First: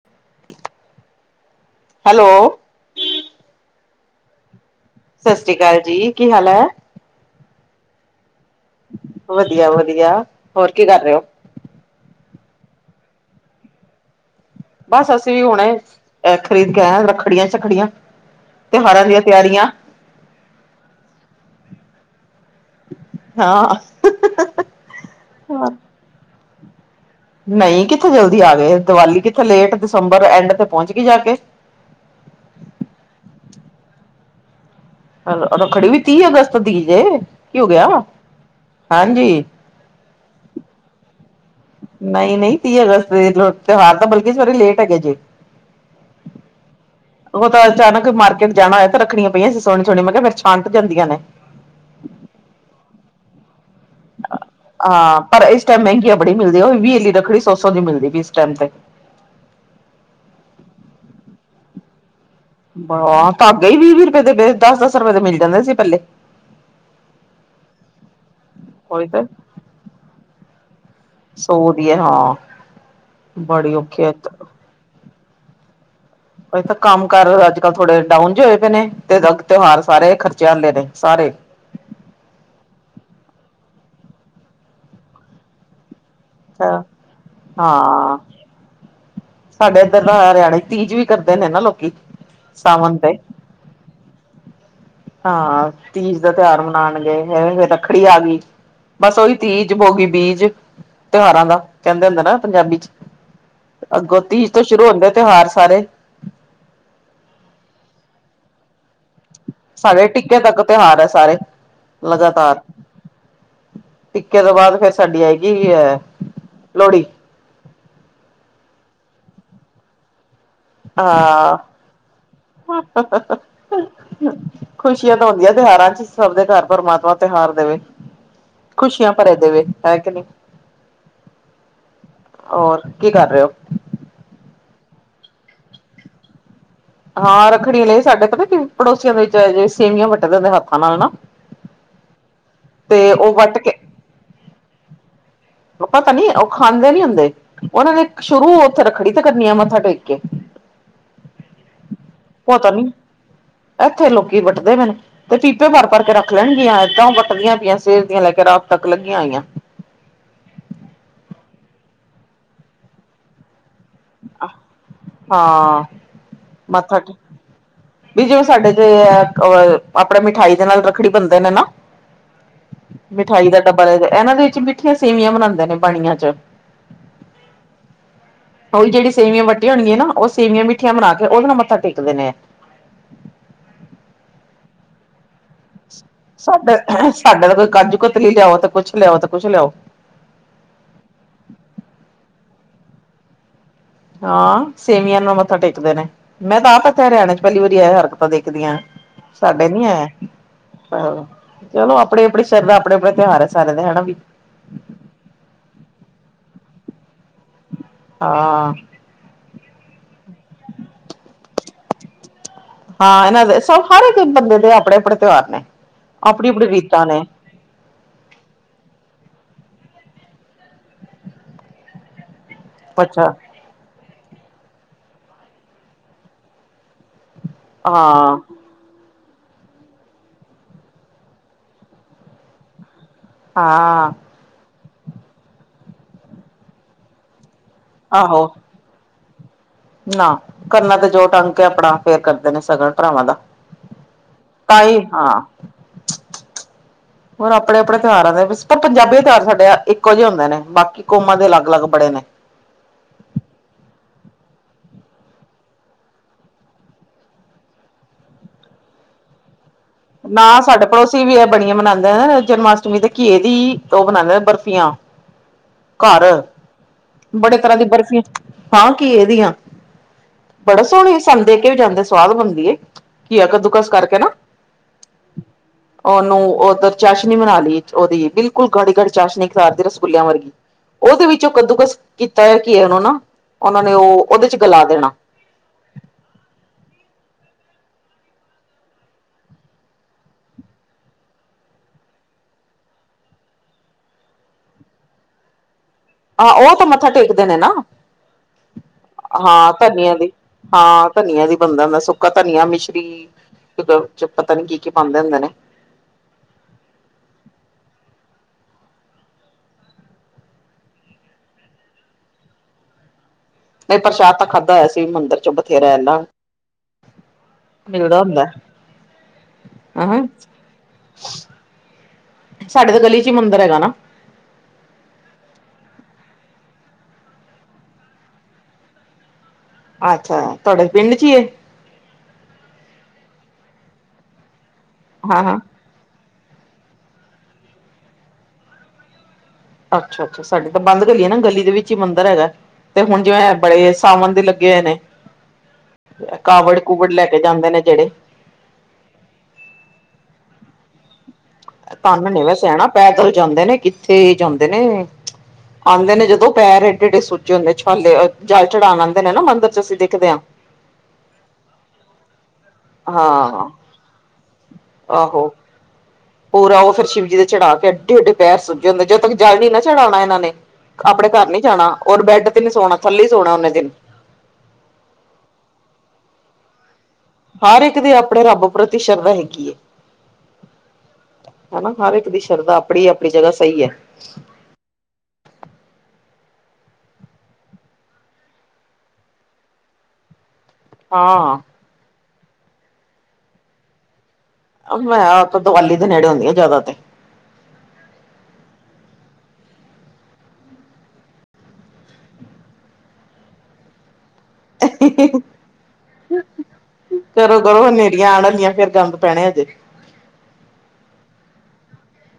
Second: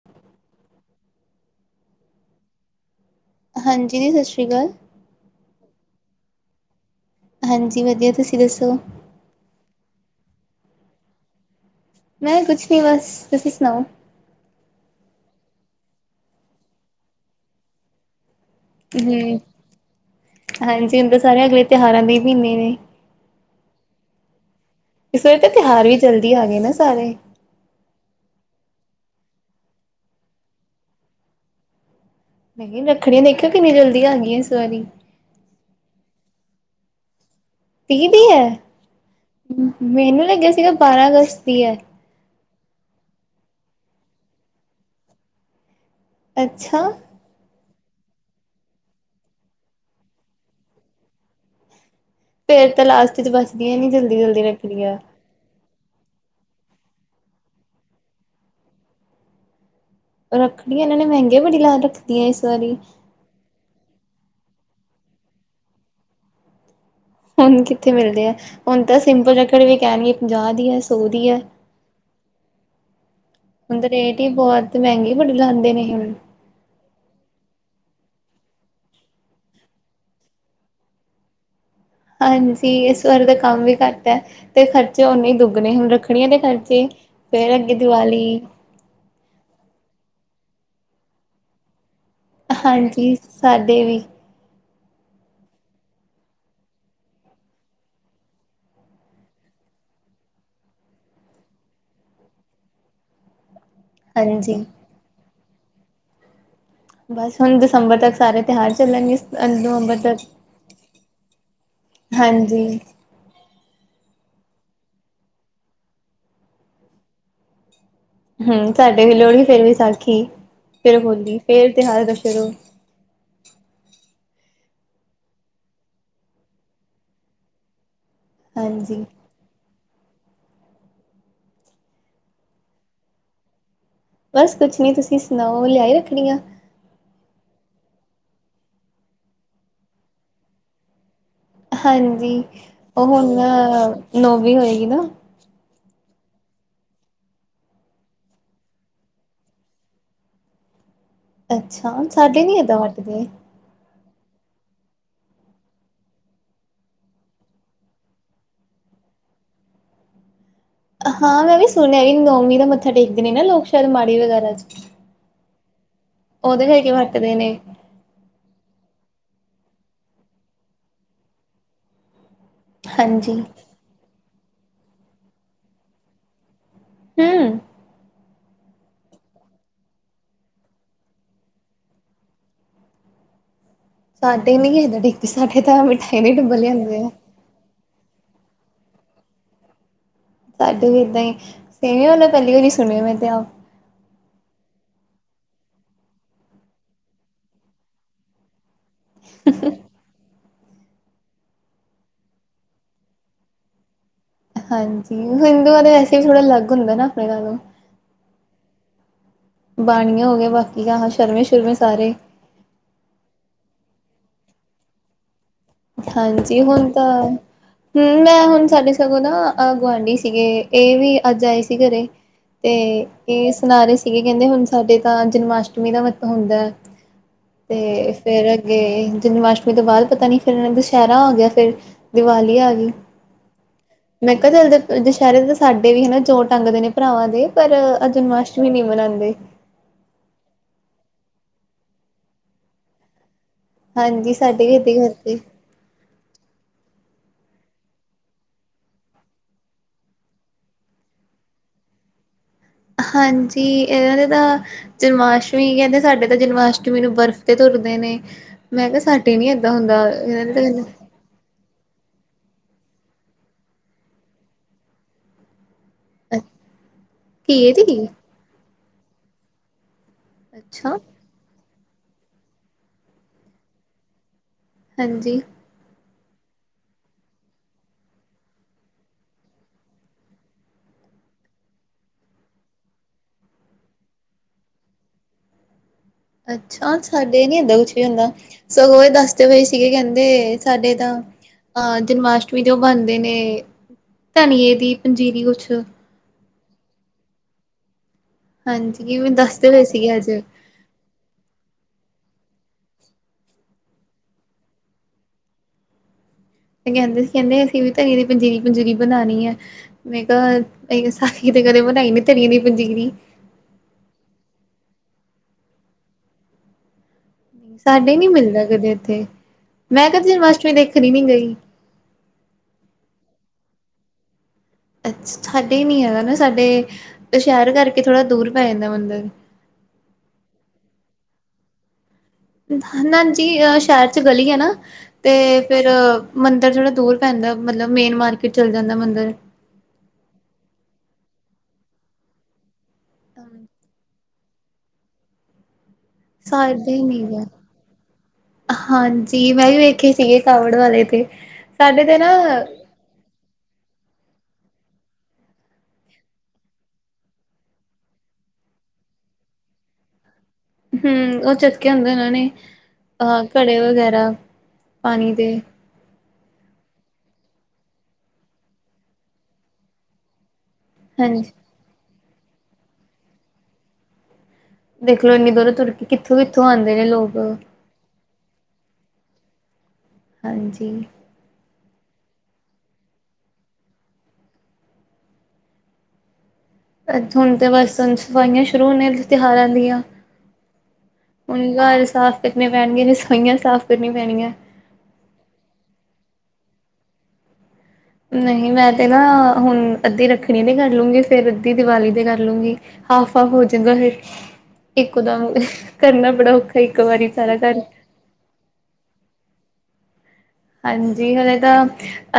[inaudible] Hello. ਹਾਂਜੀ, ਸਤਿ ਸ਼੍ਰੀ ਅਕਾਲ। ਸਤਿ ਸ੍ਰੀ ਅਕਾਲ ਜੀ। ਕੀ ਹਾਲ ਹੈ? ਹਾਂਜੀ ਵਧੀਆ। ਤੁਸੀਂ ਦੱਸੋ? ਵਧੀਆ- ਵਧੀਆ ਹੋਰ ਕੀ ਕਰ ਰਹੇ ਹੋ? ਮੈਂ ਕੁਛ ਨੀ ਬਸ। ਤੁਸੀਂ ਸੁਣਾਓ? ਬਸ ਅਸੀਂ ਵੀ ਹੁਣੇ ਖਰੀਦ ਕੇ ਆਏ ਹਾਂ ਰੱਖੜੀਆਂ ਸ਼ੱਖੜੀਆਂ। ਤਿਉਹਾਰਾਂ ਦੀਆਂ ਹਮ ਤਿਆਰੀਆਂ ਹਾਂਜੀ ਹੁਣ ਸਾਰੇ ਅਗਲੇ ਤਿਉਹਾਰਾਂ ਦੇ ਮਹੀਨੇ ਨੇ। ਹਾਂ। ਇਸ ਵੇ ਤਾਂ ਤਿਉਹਾਰ ਵੀ ਜਲਦੀ ਆ ਗਏ ਨਾ ਸਾਰੇ। ਨਹੀਂ ਕਿੱਥੇ ਜਲਦੀ ਆ ਗਏ, ਦੀਵਾਲੀ ਕਿੱਥੇ ਲੇਟ ਦਸੰਬਰ ਐਂਡ ਤੇ ਪਹੁੰਚ ਗਈ ਜਾ ਕੇ। ਨਹੀਂ ਰੱਖੜੀਆਂ ਦੇਖਿਆ ਕਿੰਨੀ ਜਲਦੀ ਆ ਗਈਆਂ ਇਸ ਵਾਰੀ। ਹੈਲੋ ਰੱਖੜੀ ਵੀ ਤੀਹ ਅਗਸਤ ਦੀ ਜੇ, ਕੀ ਹੋ ਗਿਆ ਵਾ ਤੀਹ ਦੀ ਹੈ ਹਾਂਜੀ। ਮੈਨੂੰ ਲੱਗਿਆ ਸੀਗਾ ਬਾਰਾਂ ਅਗਸਤ ਦੀ ਹੈ। ਨਹੀਂ -ਨਹੀਂ ਤੀਹ ਅਗਸਤ ਤਿਉਹਾਰ ਤਾਂ ਬਲਕਿ ਸਾਰੇ ਲੇਟ ਹੈਗੇ ਜੇ। ਅੱਛਾ। ਉਹ ਤਾਂ ਅਚਾਨਕ ਮਾਰਕੀਟ ਜਾਣਾ ਹੋਆ ਤੇ ਰੱਖੜੀਆਂ ਪਈਆਂ ਸੀ ਸੋਹਣੀ -ਸੋਹਣੀ ਮੈਂ ਕਿਹਾ ਫਿਰ ਛਾਂਟ ਜਾਂਦੀਆਂ ਨੇ। ਫੇਰ ਤਾਂ ਲਾਸਟ ਚ ਬਚਦੀਆਂ ਨੀ ਜਲਦੀ -ਜਲਦੀ ਰੱਖੜੀਆਂ। ਹਾਂ ਪਰ ਇਸ ਟਾਈਮ ਮਹਿੰਗੀਆਂ ਬੜੀ ਮਿਲਦੀ ਹੈ ਵੀਹ ਲੀ ਰੱਖੜੀ ਸੌ -ਸੌ ਦੀ ਮਿਲਦੀ ਵੀ ਇਸ ਟੈਮ ਤੇ। ਰੱਖੜੀਆਂ ਇਹਨਾਂ ਨੇ ਮਹਿੰਗੇ ਬੜੀ ਲਾ ਰੱਖ ਤੀਆਂ ਇਸ ਵਾਰੀ ਆਹ ਧਾਗੇ ਈ ਵੀਹ- ਵੀਹ ਰੁਪਏ ਦੇ ਵੇ, ਦਸ -ਦਸ ਰੁਪਏ ਦੇ ਮਿਲ ਜਾਂਦੇ ਸੀ ਪਹਿਲੇ। ਹੁਣ ਕਿੱਥੇ ਮਿਲਦੇ ਆ। ਹੁਣ ਤਾਂ ਉਹੀ ਤੇ ਸਿੰਪਲ ਰੱਖੜੀ ਵੀ ਕੈਣਗੇ ਪੰਜਾਹ ਦੀ ਐ, ਸੋ ਦੀ ਐ। ਸੋ ਦੀ ਐ ਹਾਂ। ਬੜੀ ਹੁਣ ਤਾ ਔਖੀ ਹੈ। ਰੇਟ ਈ ਬੋਤ ਮ੍ਹੈਂਗੀ ਬੜੇ ਲਾਂਦੇ ਨੇ ਹੁਣ। ਅਜੇ ਤਾਂ ਕੰਮ ਕਾਰ ਆੱਜ-ਕੱਲ ਥੋੜੇ ਡਾਊਨ ਜੇ ਹੋਏ ਪਏ ਨੇ ਤੇ ਤਿਉਹਾਰ ਸਾਰੇ ਖਰਚੇ ਆਲੇ ਨੇ ਸਾਰੇ। ਹਾਂਜੀ, ਇਸ ਵਾਰ ਦਾ ਕੰਮ ਵੀ ਘੱਟ ਐ ਤੇ ਖਰਚੇ ਓਨੇ ਈ ਦੁੱਗਨੇ ਹੁਣ ਰਖ ਰੱਖੜੀਆਂ ਦੇ ਖਰਚੇ ਫੇਰ ਅੱਗੇ ਹਾਂ ਦੀਵਾਲੀ। ਸਾਡੇ ਇੱਧਰ ਦਾ ਹਰਿਆਨੇ ਤੀਜ ਵੀ ਕਰਦੇ ਨੇ ਨਾ ਲੋਕੀ। ਸਾਵਨ ਤੇ ਹਾਂਜੀ, ਸਾਡੇ ਵੀ। ਹਾਂ, ਤੀਜ ਦਾ ਤਿਉਹਾਰ ਮਨਾਨਗੇ ਐਵੇਂ ਫੇਰ ਰੱਖੜੀ ਆ ਗਈ। ਬਸ ਓਹੀ ਤੀਜ ਬੋਗੀ ਬੀਜ। ਤਿਉਹਾਰਾਂ ਦਾ ਕੈਂਦੇ ਹੁੰਦੇ ਨਾ ਪੰਜਾਬੀ ਚ, ਅੱਗੋਂ ਤੀਜ ਹਾਂਜੀ ਤੋਂ ਸ਼ੁਰੂ ਹੁੰਦੇ ਤਿਉਹਾਰ ਸਾਰੇ। ਬਸ ਹੁਣ ਦਿਸੰਬਰ ਤੱਕ ਸਾਰੇ ਤਿਉਹਾਰ ਚੱਲਣਗੇ। ਸਾਡੇ ਟਿੱਕੇ ਤੱਕ ਤਿਉਹਾਰ ਐ ਸਾਰੇ, ਲਗਾਤਾਰ। ਹਾਂਜੀ ਟਿੱਕੇ ਤੋਂ ਬਾਦ ਫਿਰ ਸਾਡੀ ਆਏਗੀ ਅ ਲੋਹੜੀ। ਹੂੰ, ਸਾਡੇ ਵੀ ਲੋਹੜੀ ਫੇਰ ਵੇਸਾਖੀ। ਆਂ ਖੁਸ਼ੀਆਂ ਤਾਂ ਆਉਂਦੀਆਂ ਤੇ ਹੈਨਾ ਸਬ ਦੇ ਘਰ ਪਰਮਾਤਮਾ ਤਿਉਹਾਰ ਦੇਵੇ। ਹਾਂਜੀ ਖੁਸ਼ੀਆਂ ਭਰਿਆ ਦੇਵੇ ਹੈ ਕਿ ਨੀ, ਹੋਰ ਕੀ ਕਰ ਰੇ ਓ? ਬਸ ਕੁਛ ਨੀ ਤੁਸੀਂ ਸੁਣਾਓ ਲਿਆਈ ਰੱਖੜੀਆਂ। ਹਾਂ ਰੱਖੜੀਆਂ ਲਏ ਸਾਡੇ ਪਤਾ ਕੀ ਪੜੋਸੀਆਂ ਦੇ ਵਿੱਚ ਜੇ ਸੇਵੀਆਂ ਵੱਟਦੇ ਹੁੰਦੇ ਆ ਹੱਥਾਂ ਨਾਲ ਨਾ ਹਾਂਜੀ, ਓ ਤੇ ਉਹ ਹੁਣ ਵੱਟ ਕੇ ਨੌਵੀਂ ਹੋਏਗੀ ਨਾ। ਓ ਪਤਾ ਨੀ ਓ ਖਾਂਦੇ ਨੀ ਹੁੰਦੇ। ਓਨਾਂ ਨੇ ਸ਼ੁਰੂ ਓੱਥੇ ਰਖੜੀ ਤੇ ਕਰਨੀ ਆ ਮੱਥਾ ਟੇਕ ਕੇ। ਅੱਛਾ! ਸਾਡੇ ਨੀ ਏਦਾਂ ਵਟਦੇ। ਐੱਥੇ ਲੋਕੀ ਵੱਟਦੇ ਪਏਨ। ਓ ਪੀਪੇ ਭਰ-ਭਰ ਕੇ ਰੱਖ ਲੈਣਗੀਆਂ ਇਦਾਂ ਵਟਦੀਆਂ ਪਈਆਂ ਸਵੇਰ ਦੀਆਂ ਲੈ ਕੇ ਰਾਤ ਤੱਕ ਲੱਗੀਆਂ ਹੋਈਆਂ। ਹਾਂ ਮੈਂ ਵੀ ਸੁਣਿਆ ਵੀ ਨੌਵੀਂ ਦਾ ਮੱਥਾ ਟੇਕਦੇ ਨੇ ਨਾ ਲੋਕ। ਚੱਲ ਮਾੜੀ ਵੇ ਗੱਲ ਏਚ ਹਾਂ ਓਦੇ ਲਈ ਕੀ ਮੱਥਾ ਟੇਕ ਵਟਦੇ ਨੇ। ਵੀ ਜੇ ਓ ਸਾਡੇ ਤੇ ਐ ਅਪਨੇ ਮਿਠਾਈ ਦੇ ਨਾਲ ਰੱਖੜੀ ਬੰਨਦੇ ਨੇ ਨਾ। ਹਾਂਜੀ, ਮਿਠਾਈ ਦਾ ਡੱਬਾ ਲੈਜੇ, ਐਨਾਂ ਦੇ ਵਿੱਚ ਮਿੱਠੀਆਂ ਸੇਵੀਆਂ ਬਨਾੰਦੇ ਨੇ ਬਾਨੀਆਂ ਚ ਹੂੰ। ਓ ਈ ਜੇੜੀ ਸੇਵੀਆਂ ਵੱਟੀਆ ਹੋਨਗੀਆਂ ਨਾ ਓ ਸੇਵੀਆਂ ਮਿੱਠੀਆਂ ਬਨਾ ਕੇ ਓਦੇ ਨਾਲ ਮੱਥਾ ਟੇਕਦੇ ਨੇ ਐ। ਸਾਡੇ ਨੀ ਹੈਦਾ ਡਿੱਕਦੀ ਸਾਡੇ ਤਾਂ ਮਿਠਾਈ ਦਾ ਈ ਡੱਬਾ ਸਾਡਾ ਲਿਆਂਦਾ ਗਾ। ਸਾਡਾ ਤਾਂ ਕੋਈ ਕਾਜੁ-ਕਤਲੀ ਲਿਆਓ ਤੇ ਕੁੱਛ ਲਿਆਓ ਤੇ ਕੁੱਛ ਲਿਆਓ। ਸਾਡੇ ਵੀ ਏਦਾਂ ਈ ਸੇਵੀਆਂ ਹੋਨਾ ਪੈਲੀ ਵਾਰੀ ਸੁਣਿਆ ਮੈਂ ਤੇ ਆਪ ਹਾਂ, ਸੇਵੀਆਂ ਨੂੰ ਮੱਥਾ ਟੇਕਦੇ ਨੇ ਮੈਂ ਤਾਂ ਆਪ ਇੱਥੇ ਹਰਿਆਣੇ ਚ ਪੈਲੀ ਵਾਰੀ ਐ ਹਰਕਤਾਂ ਦੇਖਦੀ ਆ। ਸਾਡੇ ਨੀ ਹੈ। ਚਲੋ, ਚਲੋ ਅਪਨੀ-ਅਪਨੀ ਸ਼ਰਦਾ ਅਪਨੇ-ਅਪਨੇ ਤਿਉਹਾਰ ਹੈ ਸਾਰਿਆਂ ਦੇ ਹੈਨਾ ਵੀ ਹਾਂਜੀ, ਹਿੰਦੂਆਂ ਦੇ ਵੈਸੇ ਵੀ ਥੋੜ੍ਹਾ ਅਲੱਗ ਹੁੰਦਾ ਨਾ ਅਪਨੇ ਨਾਲੋਂ। ਹਾਂ। ਬਾਣੀਆਂ ਹੋ ਗਏ ਬਾਕੀ ਆਹ ਸ਼ਰਮੇ-ਸ਼ੁਰਮੇ ਸਾਰੇ। ਹਾਂ, ਇਨਾਂ ਦੇ ਸਬ ਹਰ ਇੱਕ ਬੰਦੇ ਦੇ ਅਪਨੇ-ਅਪਨੇ ਤਿਉਹਾਰ ਨੇ। ਆਪਣੀ ਹਾਂਜੀ ਆਪਣੀ ਹੁਣ ਰੀਤਾਂ ਤਾਂ ਨੇ ਹੂੰ, ਮੈਂ ਹੁਣ ਸਾਡੇ ਸਗੋਂ ਨਾ ਅ ਗੁਆਂਢੀ ਸੀਗੇ ਏ ਵੀ ਆੱਜ ਆਏ ਸੀਗੇ ਘਰੇ। ਤੇ ਅੱਛਾ ਇਹ ਸੁਨਾਰੇ ਸੀਗੇ ਕਹਿੰਦੇ ਹੁਣ ਸਾਡੇ ਤਾਂ ਜਨਮਾਸ਼ਟਮੀ ਦਾ ਮੰਥਾ ਹੁੰਦਾ। ਤੇ ਹਾਂ ਫਿਰ ਅੱਗੇ ਜਨਮਾਸ਼ਟਮੀ ਤੋਂ ਬਾਅਦ ਪਤਾ ਨੀ ਫਿਰ ਦੁਸਹਿਰਾ ਆ ਗਿਆ ਤੇ, ਫਿਰ ਦੀਵਾਲੀ ਆ ਗੀ। ਹਾਂ‌। ਮੈਂ ਕਿਹਾ ਦੁਸਹਿਰੇ ਤਾਂ ਸਾਡੇ ਵੀ ਹਨਾ ਜ਼ੋ ਟੰਗਦੇ ਭਰਾਵਾਂ ਦੇ ਪਰ ਆ ਆਹ ਆਹੋ ਜਨਮਾਸ਼ਟਮੀ ਨੀ ਮਨਾਦੇ। ਨਾ ਕੰਨਾ ਤੇ ਜੋ ਟੰਗ ਕੇ ਆਪਣਾ ਫੇਰ ਕਰਦੇ ਨੇ ਸ਼ਗਨ ਭਰਾਵਾਂ ਦਾ। ਹਾਂਜੀ ਸਾਡੇ ਵੀ ਏਦਾਂ ਭਾਈ ਹੀ ਕਰਦੇ। ਹਾਂ ਚ ਚ ਚ ਹੋਰ ਆਪਣੇ ਆਪਣੇ ਤਿਉਹਾਰਾਂ ਦੇ ਵਿੱਚ ਪਰ ਪੰਜਾਬੀ ਤਿਉਹਾਰ ਸਾਡੇ ਇੱਕੋ ਜਿਹੇ ਹੁੰਦੇ ਨੇ ਬਾਕੀ ਕੌਮਾਂ ਦੇ ਅਲੱਗ ਅਲੱਗ ਬੜੇ ਨੇ। ਹਾਂਜੀ ਇਨਾ ਦੇ ਤਾਂ ਜਨਮਾਸ਼ਟਮੀ ਕਹਿੰਦੇ ਸਾਡੇ ਤਾਂ ਜਨਮਾਸ਼ਟਮੀ ਨੂੰ ਬਰਫ਼ ਤੇ ਤੁਰਦੇ ਨੇ। ਮੈਂ ਕਿਹਾ ਸਾਡੇ ਏਦਾਂ ਹੁੰਦਾ। ਨਾ ਇਹਨਾਂ ਦੇ ਤਾਂ ਸਾਡੇ ਕਹਿੰਦੇ ਪੜੋਸੀ ਵੀ ਇਹ ਬੜੀਆਂ ਮਨਾਦੇ ਜਨਮਾਸ਼ਟਮੀ ਦੇ ਘੀ ਦੀ ਈ ਬਰਫੀ਼ਆ। ਘਰ, ਬੜੇ ਤਰ੍ਹਾਂ ਦੀ ਬਰਫ਼ੀਆਂ ਹਾਂ ਘੀਏ ਦੀ ਆਂ ਬੜਾ ਅੱਛਾ ਸੋਹਣੀ ਸਾਨੂੰ ਦੇ ਕੇ ਵੀ ਜਾਂਦੇ ਸਵਾਦ ਬਣਦੀਏ ਘੀਆ ਕੱਦੂਕਸ ਕਰਕੇ ਨਾ। ਹਾਂਜੀ। ਉਹਨੂੰ ਉਧੱਰ ਚਾਸ਼ਨੀ ਬਣਾ ਦਈਏ ਉਹਦੀ ਬਿਲਕੁਲ ਗਾੜੀ ਗਾੜੀ ਚਾਸ਼ਨੀ ਕਰਦੀ ਰਸਗੁੱਲਿਆਂ ਵਾਲੀ ਉਹਦੇ ਵਿੱਚੋਂ ਕੱਦੂਕਸ ਕੀਤਾ ਕੀ ਐ ਘੀਏ ਨੂੰ ਨਾ, ਉਨ੍ਹਾਂ ਉਹ ਦੇ ਵਿੱਚ ਗਲਾ ਦੇਣਾ। ਅੱਛਾ ਸਾਡੇ ਨੀ ਹੁੰਦਾ ਕੁਛ ਵੀ ਹੁੰਦਾ। ਸਗੋਂ ਇਹ ਦੱਸਦੇ ਪਏ ਸੀਗੇ ਕਹਿੰਦੇ ਸਾਡੇ ਤਾਂ ਅਹ ਜਨਮ ਅਸ਼ਟਮੀ ਦੇ ਉਹ ਬਣਦੇ ਨੇ ਧਣੀਏ ਦੀ ਪੰਜੀਰੀ ਕੁਛ ਆਹੋ, ਉਹ ਤਾਂ ਮੱਥਾ ਟੇਕਦੇ ਨੇ ਨਾ। ਹਾਂਜੀ ਕਿਵੇਂ ਦੱਸਦੇ ਪਏ ਸੀਗੇ ਅੱਜ। ਹਾ ਧਣੀਏ ਦੀ ਬਣਦਾ ਸੁੱਕਾ ਧਣੀਆ ਮਿਸ਼ਰੀ। ਚ ਪਤਾ ਨੀ ਕੀ-ਕੀ ਪਾਦੇ ਹੁੰਦੇ ਨੇ। ਤੇ ਕਹਿੰਦੇ ਸੀ ਕਹਿੰਦੇ ਅਸੀਂ ਵੀ ਤੇਰੀ ਦੀ ਪੰਜੀਰੀ ਪੁਜੀਰੀ ਬਣਾਣੀ ਐ। ਮੈਂ, ਕਿਹਾ ਸਾਡੇ ਤਾਂ ਕਦੇ ਬਣਾਈ ਨੀ ਧਣੀਏ ਦੀ ਪੰਜੀਰੀ। ਨਈ ਪ੍ਰਸ਼ਾਦ ਤਾਂ ਖਾਧਾ ਹੋਇਆ ਸੀ ਮੰਦਿਰ ਚੋਂ ਬਥੇਰਾ ਨਾ। ਸਾਡੇ ਨੀ ਮਿਲਦਾ ਕਦੇ, ਇੱਥੇ ਮੈਂ ਹਮ ਜਨਮ ਅਸ਼ਟਮੀ ਦੇਖਣ ਨੀ ਗਈ। ਸਾਡੇ ਤਾਂ ਗਲੀ ਚ ਈ ਮੰਦਰ ਹੈਗਾ ਨਾ। ਅੱਛਾ ਸਾਡੇ ਨਹੀਂ ਹੈਗਾ ਨਾ ਸਾਡੇ ਸ਼ਹਿਰ ਕਰਕੇ ਥੋੜ੍ਹਾ ਦੂਰ ਪੈ ਜਾਂਦਾ ਮੰਦਿਰ। ਅੱਛਾ, ਤੁਹਾਡੇ ਪਿੰਡ ਚ ਈ ਐ? ਨਾਜੀ, ਆ ਸ਼ਹਿਰ ਚ ਗਲੀ ਐ ਨਾ ਹਾਂ ਹਾਂ ਤੇ ਫਿਰ ਮੰਦਿਰ ਥੋੜ੍ਹਾ ਦੂਰ ਪੈਂਦਾ ਮਤਲਬ ਮੇਨ ਮਾਰਕੀਟ ਚੱਲ ਜਾਂਦਾ ਮੰਦਿਰ। ਅੱਛਾ-ਅੱਛਾ ਸਾਡੀੇ ਤਾਂ ਬੰਦ ਗਲੀਏ ਨਾ ਗਲੀ ਦੇ ਵਿੱਚ ਈ ਮੰਦਿਰ ਹੈਗਾ ਤੇ ਹੁਣ ਜਿਵੇਂ ਬੜੇ ਸਾਵਣ ਦੇ ਗੇ ਨੇ, ਸਾਡੇ ਕਾਵੜ-ਕੁਵੜ ਨੀ ਲੈ ਕੇ ਗਾ ਜਾਂਦੇ ਨੇ ਜਿਹੜੇ ਹਾਂਜੀ, ਮੈਂ ਵੀ ਵੇਖੇ ਸੀਗੇ ਕਾਵੜ ਵਾਲੇ ਤੇ। ਸਾਡੇ ਤੇ ਕੰਮ ਨਾ ਨੇ ਵੈਸੇ ਪੈਦਲ ਜਾਂਦੇ ਨੇ ਕਿੱਥੇ ਜਾਂਦੇ ਨੇ। ਆਦੇ ਨੇ ਜਦੋਂ ਪੈਰ ਐਡੇ-ਐਡੇ ਸੂਜੇ ਹੁੰਦੇ ਨੇ ਛਾਲੇ ਜ਼ਲ ਚੜ੍ਹਾਉਣ ਆਦੇ ਨੇ ਨਾ ਮੰਦਿਰ ਚ੍ਹ ਅਸੀਂ ਦੇਖਦੇ ਆ। ਹੂੰ ਉਹ ਚੱਕੇ ਹੁੰਦੇ ਉਹ ਨੇ ਅਹ ਹਾਂ ਘੜ੍ਹੇ ਵਗੈਰਾ ਪਾਣੀ ਆਹੋ ਦੇ। ਪੂਰਾ ਉਹ ਫਿਰ ਸ਼ਿਵ ਜੀ ਚੜਾ ਕੇ ਅਡੇ ਅੱਡੇ ਪੈਰ ਸੁੱਜੇ ਹੁੰਦਾ ਨੇ ਜਦੋਂ ਤੱਕ ਜ਼ਲ ਨੀ ਨਾ ਚੜ੍ਹਾਣਾ ਇਹਨਾਂ ਨੇ ਆਪਣੇ ਘਰ ਹਾਂਜੀ ਨੀ ਜਾਣਾ ਔਰ ਬੈੱਡ ਤੇ ਨੀ ਸੋਣਾ ਥੱਲੇ ਸੋਣਾ ਉਹਨੇ ਦਿਨ। ਦੇਖਲੋ ਇੰਨ੍ਹੀ ਦੂਰੋਂ ਤੁਰ ਕੇ ਕਿੱਥੋ-ਕਿੱਥੋ ਆਦੇ ਨੇ ਲੋਕ। ਹਰ ਇੱਕ ਦੀ ਆਪਣੇ ਰੱਬ ਪ੍ਰਤੀ ਸ਼ਰਧਾ ਹੈਗੀ ਐ। ਹਾਂਜੀ। ਹਨਾ ਹਰ ਇੱਕ ਦੀ ਸ਼ਰਧਾ ਆਪਣੀ- ਆਪਣੀ ਜਗ੍ਹਾ ਸਹੀ ਹੈ। ਇੱਥੋਂ ਹੁਣ ਤੇ ਬਸ ਸਫਾਈਆਂ ਸ਼ੁਰੂ ਨੇ ਤਿਉਹਾਰਾਂ ਦੀਆਂ। ਹਾਂ ਹੁਣ ਘਰ ਸਾਫ਼ ਕਰਨੇ ਪੈਣਗੇ ਰਸੋਈਆਂ ਸਾਫ਼ ਕਰਨੀਆਂ ਪੈਣੀਐ। ਹਾਂ ਆ ਦੀਵਾਲੀ ਦੇ ਨੇੜੇ ਹੁੰਂਦੀਆਾਂ ਜ਼ਿਆਦਾ ਤੇ। ਨਹੀਂ ਮੈਂ ਤੇ ਨਾ ਹੁਣ ਅੱਧੀ ਰੱਖੜੀ ਤੇ ਕਰ ਲੂਗੀ ਫੇਰ ਅੱਧੀ ਦੀਵਾਲੀ ਤੇ ਕਰ ਲੂਗੀ। ਹਾਫ- ਹਾਫ ਹੋ ਜੇ ਗਾ ਫਿਰ। ਇੱਕ ਦਮ ਕਰਨਾ ਬੜਾ ਔਖਾ ਇੱਕ ਵਾਰੀ ਸਾਰਾ ਘਰ। ਤੀਆਂ ਆਉਣ ਵਾਲੀਆਂ ਫੇਰ ਗੰਦ ਪੈਣਾ ਹਜੇ। ਹਾਂਜੀ ਹਲੇੇ ਤਾਂ।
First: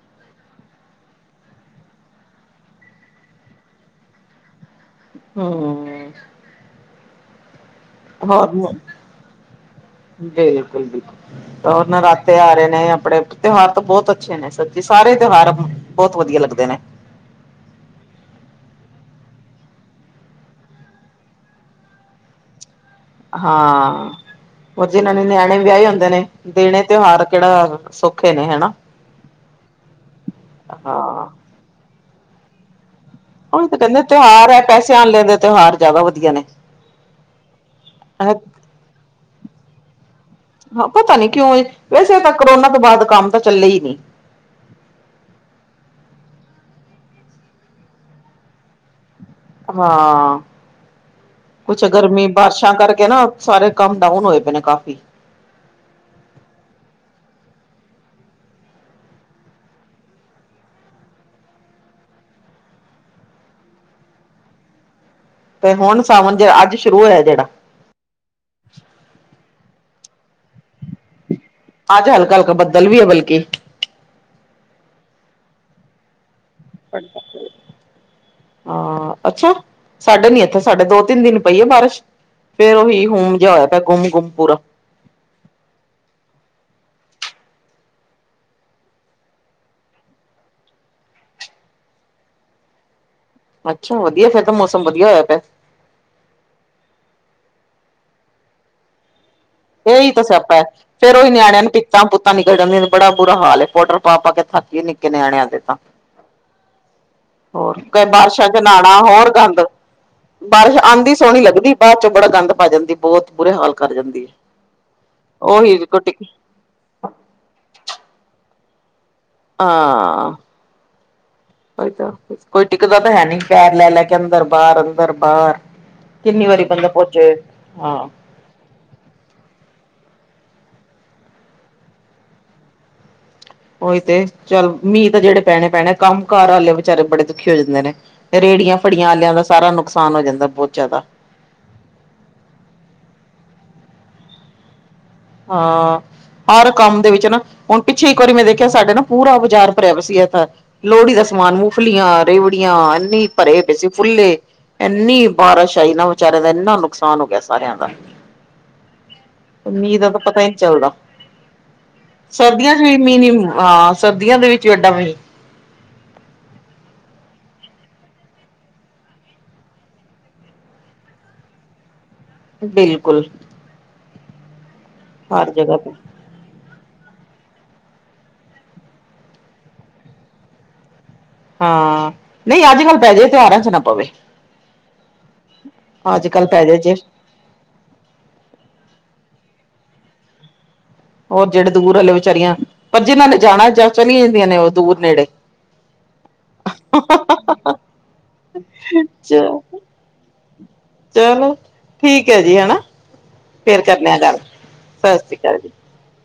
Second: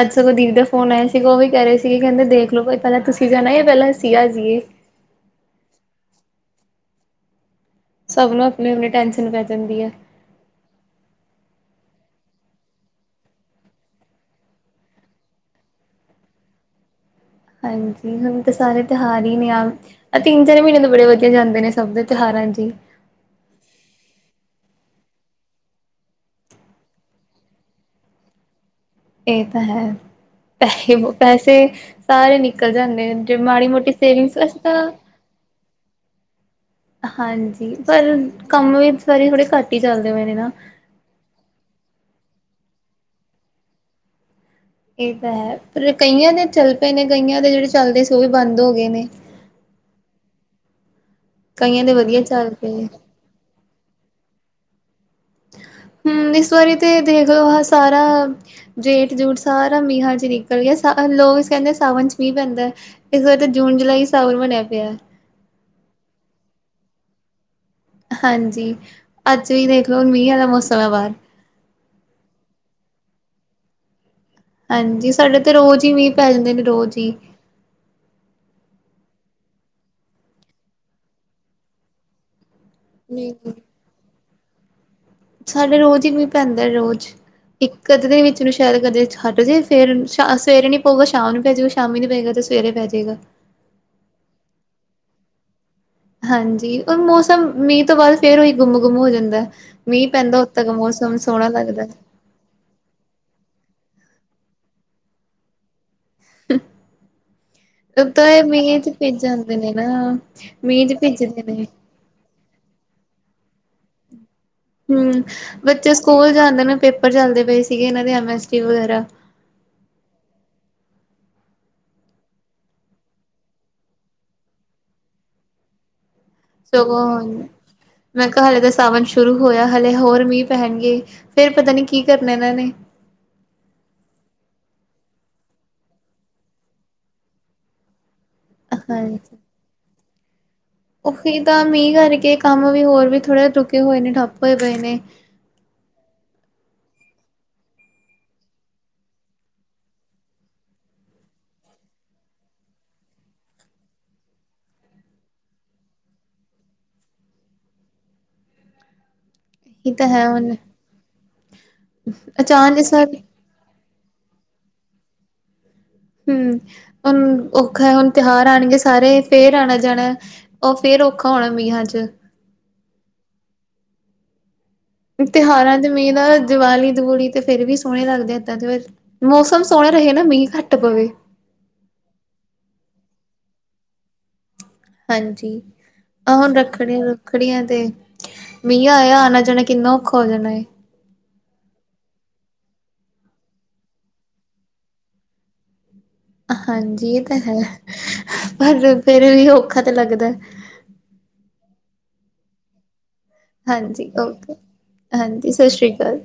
ਅੱਜ ਜਦੋਂ ਦੀਦੀ ਦਾ ਫੋਨ ਆਇਆ ਸੀਗਾ ਉਹ ਵੀ ਕਹ ਰਹੇ ਸੀਗੇ ਕਹਿੰਦੇ ਦੇਖ ਲੋ ਪਹਿਲਾਂ ਤੁਸੀਂ ਜਾਣਾ ਯਾ ਪਹਿਲਾਂ ਅਸੀਂ ਆ ਜਾਈਏ। ਹਮ। ਸਭ ਨੂੰ ਹੋਰ ਆਪਣੀ- ਆਪਣੀ ਟੈਂਸ਼ਨ ਪੈ ਜਾਂਦੀ ਆ। ਬਿਲਕੁਲ-ਬਿਲਕੁਲ। ਹੋਰ ਨਰਾਤੇ ਆ ਰਹੇ ਨੇ ਆਪਣੇ ਤਿਉਹਾਰ ਤਾਂ ਬਹੁਤ ਅੱਛੇ ਨੇ ਸੱਚੀ ਸਾਰੇ ਤਿਉਹਾਰ। ਬਹੁਤ ਵਧੀਆ ਲੱਗਦੇ ਨੇ। ਹਾਂਜੀ ਹੁਣ ਤਾਂ ਸਾਰੇ ਤਿਉਹਾਰ ਹੀ ਨੇ। ਇਹ ਤਿੰਨ ਚਾਰ ਮਹੀਨੇ ਤੋਂ ਬੜੇ ਵਧੀਆ ਜਾਂਦੇ ਨੇ ਸਭ ਦੇ ਤਿਉਹਾਰਾਂ ਚੀ। ਹਾਂ। ਹੋਰ ਜਿੰਨਾ ਨੇ ਨਿਆਣੇ ਵਿਆਏ ਹੁੰਦੇ ਨੇ ਦੇਣੇ ਤਿਉਹਾਰ ਕਿਹੜਾ ਸੌਖੇ ਨੇ ਹਨਾ। ਇਹ ਤਾਂ ਹੈ ਪੈਸੇ ਹਾਂ ਪੈਸੇ ਸਾਰੇ ਨਿਕਲ ਜਾਂਦੇ ਨੇ। ਤੇ ਉਹੀ ਤਾਂ ਮਾੜੀਮੋਟੀ ਕਹਿੰਦੇ ਤਿਉਹਾਰ ਸੇਵਿੰਗਸ। ਹੈ ਪੈਸੇ ਆਣ ਲੈਂਦੇ ਤਿਉਹਾਰ ਜ਼ਿਆਦਾ ਵਧੀਆ ਨੇ। ਹਾਂਜੀ ਪਰ ਕੰਮ ਵੀਚ ਥੜੇ ਘਾਟੇ ਚੱਲਦੇ ਪਏ ਨੇ ਨਾ। ਹਾਂ ਪਤਾ ਨੀ ਕਿਉਂ ਏ ਵੈਸੇ ਤਾਂ ਕਰੋਨਾ ਤੋਂ ਬਾਅਦ ਕੰਮ ਤਾਂ ਚਲੇ ਹੀ ਨਹੀਂ। ਇਹ ਤਾਂ ਹੈ ਪਰ ਕਈਆਂ ਦੇ ਚੱਲ ਪਏ ਨੇ ਕਈਆਂ ਦੇ ਜਿਹੜੇ ਚੱਲਦੇ ਸੀ ਉਹ ਵੀ ਬੰਦ ਹੋ ਗਏ ਨੇ। ਹਾਂ ਕਈਆਂ ਕੁਛ ਦੇ ਵਧੀਆ ਗਰਮੀ ਚੱਲ ਬਾਰਿਸ਼ਾਂ ਪਏ ਕਰਕੇ ਨਾ। ਸਾਰੇ ਕੰਮ ਡਾਊਨ ਹੋਏ ਪਏ ਨੇ ਕਾਫੀ। ਹਮ ਇਸ ਵਾਰੀ ਤੇ ਦੇਖ ਲਓ ਆਹ ਸਾਰਾ। ਜੇਠ ਜੂਠ ਸਾਰਾ ਮੀਂਹਾਂ ਚ ਨਿਕਲ ਗਿਆ ਲੋਕ ਕਹਿੰਦੇ ਸਾਵਨ ਚ ਮੀਂਹ ਪੈਂਦਾ ਹੈ। ਇਸ ਵਾਰ ਤਾਂ ਜੂਨ ਜੁਲਾਈ ਸਾਵਨ ਬਣਿਆ ਪਿਆ। ਤੇ ਹੁਣ ਸਾਵਣ ਜਿਹੜਾ ਅੱਜ ਸ਼ੁਰੂ ਹੋਇਆ ਜਿਹੜਾ। ਹਾਂਜੀ ਅੱਜ ਵੀ ਦੇਖ ਲੋ ਹੁਣ ਮੀਂਹ ਵਾਲਾ ਮੌਸਮ ਹੈ ਬਾਹਰ। ਅੱਜ ਹਲਕਾ ਹਲਕਾ ਬੱਦਲ ਵੀ ਹੈ ਬਲਕਿ। ਹਾਂਜੀ ਸਾਡੇ ਤੇ ਰੋਜ਼ ਹੀ ਮੀਂਹ ਪੈਂਦੇ ਨੇ। ਪ ਰੋਜ਼ ਹੀ। [unintelligible] ਹਾਂ ਅੱਛਾ ਸਾਡੇ ਨੀ ਇੱਥੇ ਸਾਡੇ ਦੋ ਤਿੰਨ ਦਿਨ ਪਈ ਏ ਬਾਰਿਸ਼। ਫੇਰ ਉਹੀ ਨਹੀਂ, ਹੁਮ ਜਿਹਾ ਹੋਇਆ ਪਿਆ ਗੁੰਮ ਗੁੰਮ ਪੂਰਾ। ਸਾਡੇ ਰੋਜ਼ ਹੀ ਮੀਂਹ ਪੈਂਦਾ ਰੋਜ਼। ਇੱਕ ਅਦੇ ਦਿਨ ਵਿੱਚ ਨੂੰ ਸ਼ਾਇਦ ਕਦੇ ਛੱਡ ਜੇ ਫੇਰ ਸਵੇਰੇ ਨੀ ਪਊਗਾ ਸ਼ਾਮ ਨੂੰ ਪੈਜਊਗਾ। ਸ਼ਾਮੀ ਨੀ ਪਏਗਾ ਤੇ ਸਵੇਰੇ ਪੈ ਜਾਏਗਾ। ਅੱਛਾ ਵਧੀਆ ਫਿਰ ਤਾਂ ਮੌਸਮ ਵਧੀਆ ਹੋਇਆ ਪਿਆ। ਹਾਂਜੀ ਔਰ ਮੌਸਮ ਮੀਂਹ ਤੋਂ ਬਾਅਦ ਫੇਰ ਉਹੀ ਗੁੰਮ ਗੁੰਮ ਹੋ ਜਾਂਦਾ। ਮੀਂਹ ਇਹੀ ਤਾਂ ਪੈਂਦਾ ਉਦ ਸਿਆਪਾ ਹੈ ਤੱਕ ਮੌਸਮ ਫੇਰ ਉਹੀ ਸੋਹਣਾ ਨਿਆਣਿਆਂ ਨੂੰ ਲੱਗਦਾ। ਪੀਤਾਂ। ਪੀਤਾਂ ਨਿਕਲ ਜਾਂਦੀ ਐ ਬੜਾ ਬੁਰਾ ਹਾਲ ਐ ਪਾਊਡਰ ਪਾ ਪਾ ਕੇ ਥੱਕ ਗੀ ਨਿੱਕੇ ਨਿਆਣਿਆਂ ਦੇ ਤਾਂ। ਹੱ ਹੋਰ [inaudible] ਲੱਗਦੈ ਬਾਰਿਸ਼ਾਂ ਮੀਂਹ ਚ ਨਹਾਣਾ ਭਿੱਜ ਹੋਰ ਜਾਂਦੇ ਗੰਦ ਨੇ ਨਾ, ਬਾਰਿਸ਼ ਮੀਂਹ ਚ ਆਂਦੀ ਸੋਹਣੀ ਭਿੱਜਦੇ ਨੇ। ਲੱਗਦੀ ਬਾਅਦ ਚੋਂ ਬੜਾ ਗੰਦ ਪਾ ਜਾਂਦੀਏ, ਬੋਤ ਬੁੁਰੇ ਹਾਲ ਕਰ ਜਾਂਦੀ। ਹੂੰ, ਉਹੀ ਬੱਚੇ ਕੋਈ ਟਿਕ ਸਕੂਲ ਜਾਂਦੇ ਨੇ ਪੇਪਰ ਚੱਲਦੇ ਪਏ ਸੀਗੇ ਏਨਾਂ ਦੇ ਐਮਐਸਸੀ ਵਗੈਰਾ। ਹਾਂ, ਓਈ ਤਾਂ। ਕੋਈ ਟਿਕਦਾ ਤਾਂ ਹੈਨੀ, ਪੈਰ ਲੈਲੈ ਕੇ ਅੰਦਰ-ਬਾਰ, ਅੰਦਰ-ਬਾਰ। ਕਿੰਨੀ ਵਾਰੀ ਬੰਦਾ ਪੋਚੇ, ਆ। ਹੱਲੇ ਤਾਂ ਸਾਵਣ ਸ਼ੁਰੂ ਹੋਯਾ, ਹਲੇੇ ਹੋਰ ਮੀਂਹ ਪੈਂਨਗੇ ਫੇਰ ਪਤਾ ਨੀ ਕੀ ਕਰਨਾ ਏਨਾਂ ਨੇ। ਓਈ ਤੇ ਚਲ, ਮੀਂਹ ਤਾਂ ਜੇੜੇ ਪੈਣੇ ਪੈਣੇ ਕੰਮ ਕਾਰ ਵਾਲੇ ਵਿਚਾਰੇ ਬੜੇ ਦੁਖੀ ਹੋ ਜਾਂਦੇ ਨੇ। ਰੇੜੀਆਂ ਫੜੀਆਂ ਆਲਿਆਂ ਦਾ ਸਾਰਾ ਨੁਕਸਾਨ ਹੋ ਜਾਂਦਾ, ਬੋਤ ਜਾਦਾ। ਸੀ ਤਾਂ ਮੀਂਹ ਕਰਕੇ ਕੰਮ ਵੀ ਹੋਰ ਵੀ ਥੋੜ੍ਹੇ ਰੁਕੇ ਹੋਏ ਨੇ ਠੱਪ ਹੋਏ ਪਏ ਨੇ। ਹਾਂ। ਹਰ ਕੰਮ ਦੇ ਵਿੱਚ ਨਾ ਹੁਣ, ਪਿੱਛੇ ਇੱਕ ਵਾਰੀ ਮੈਂ ਦੇਖਿਆ ਸਾਡੇ ਨਾ ਪੂਰਾ ਬਾਜਾਰ ਪਰਿਆ ਪੇਆ ਸੀ ਏਤਾ। ਲੋਹੜੀ ਦਾ ਸਮਾਨ ਮੂੰਗਫਲੀਆਂ, ਰੇਵੜੀਆਂ ਇੰਨੀ ਭਰੇ ਪਏ ਸੀ ਫੁੱਲੇ। ਏੰਨੀ ਬਾਰਿਸ਼ ਆਈ ਨਾ ਵਿਚਾਰਿਆਂ ਦਾ ਏਨਾ ਨੁਕਸਾਨ ਹੋ ਗਯਾ ਸਾਰਿਆਂ ਦਾ। ਇਹ ਮੀਂਹ ਤਾਂ ਦਾ ਹੈ ਪਤਾ ਈ ਹੁਣ ਨੀ ਚੱਲਦਾ, ਸਰਦੀਆਂ ਅਚਾਨ ਚ ਇਸ ਵੀ ਵਾਰ ਮੀਂਹ ਨੀ ਹਾਂ ਸਰਦੀਆਂ ਦੇ ਵਿੱਚ ਜੀ ਵੱਡਾ ਬਾਈ ਹੂੰ ਹੁਣ ਔਖੈ, ਹੁਣ ਤਉਹਾਰ ਆਣਗੇ ਸਾਰੇ ਫੇਰ ਆਣਾ-ਜਾਣਾ ਓ ਫੇਰ ਔਖਾ ਹੋਣਾ, ਮੀਹਾਂ ਚ। ਬਿਲਕੁੱਲ। ਜਗ੍ਹਾ ਤਉਹਾਰਾਂ ਚ ਤੇ ਮੀਂਹ ਦਾ ਦੀਵਾਲੀ-ਦਵੁਲੀ ਤੇ ਫੇਰ ਵੀ ਸੋਹਣੇ ਲੱਗਦੇ, ਏਦਾਂ ਦੇ ਮੌਸਮ ਸੋਹਣਾ ਰਹੇ ਨਾ ਮੀਂਹ ਘੱਟ ਪਵੇ। ਹਾਂ ਨਈਂ ਅੱਜ-ਕੱਲ ਪੈਜੇ, ਤਉਹਾਰਾਂ ਚ ਨਾ ਪਵੇ। ਹਾਂਜੀ, ਅੱਜ ਆਹ ਕੱਲ੍ਹ ਹੁਣ ਪੈ ਜੇ ਜੇ ਰੱਖਣੀ ਰੱਖੜੀਆਂ ਤੇ ਮੀਂਹ ਆਇਆ, ਆਣਾ-ਜਾਣਾ ਕਿੰਨਾ ਔਖਾ ਹੋ ਜਾਣਾ ਏ। ਓ ਜੇੜੇ ਦੂਰ ਵਾਲੀ ਵਿਚਾਰੀਆਂ ਪਰ ਜੀਨਾਂ ਨੇ ਜਾਣਾ ਜਾਂ ਚਲੀਆਂ ਜਾਂਦੀਆਂ ਨੇ ਓ ਦੂਰ ਨੇੜੇ। [inaudible] ਹਾਂਜੀ ਏ ਤਾਂ ਹੈ ਪਰ ਤੇਰੇ ਲਈ ਔਖਾ ਤੇ ਲੱਗਦੈ। ਚੱਲੋ ਠੀਕ ਐਜੀ, ਹੈਨਾ ਫੇਰ ਕਰਨੇ ਹਾਂਜੀ ਆਂ ਗੱਲ, ਓਕੇ ਸਤਿ ਸ੍ਰੀ ਹਾਂਜੀ ਅਕਾਲ ਸਤਿ ਜੀ। ਸ਼੍ਰੀ ਅਕਾਲ।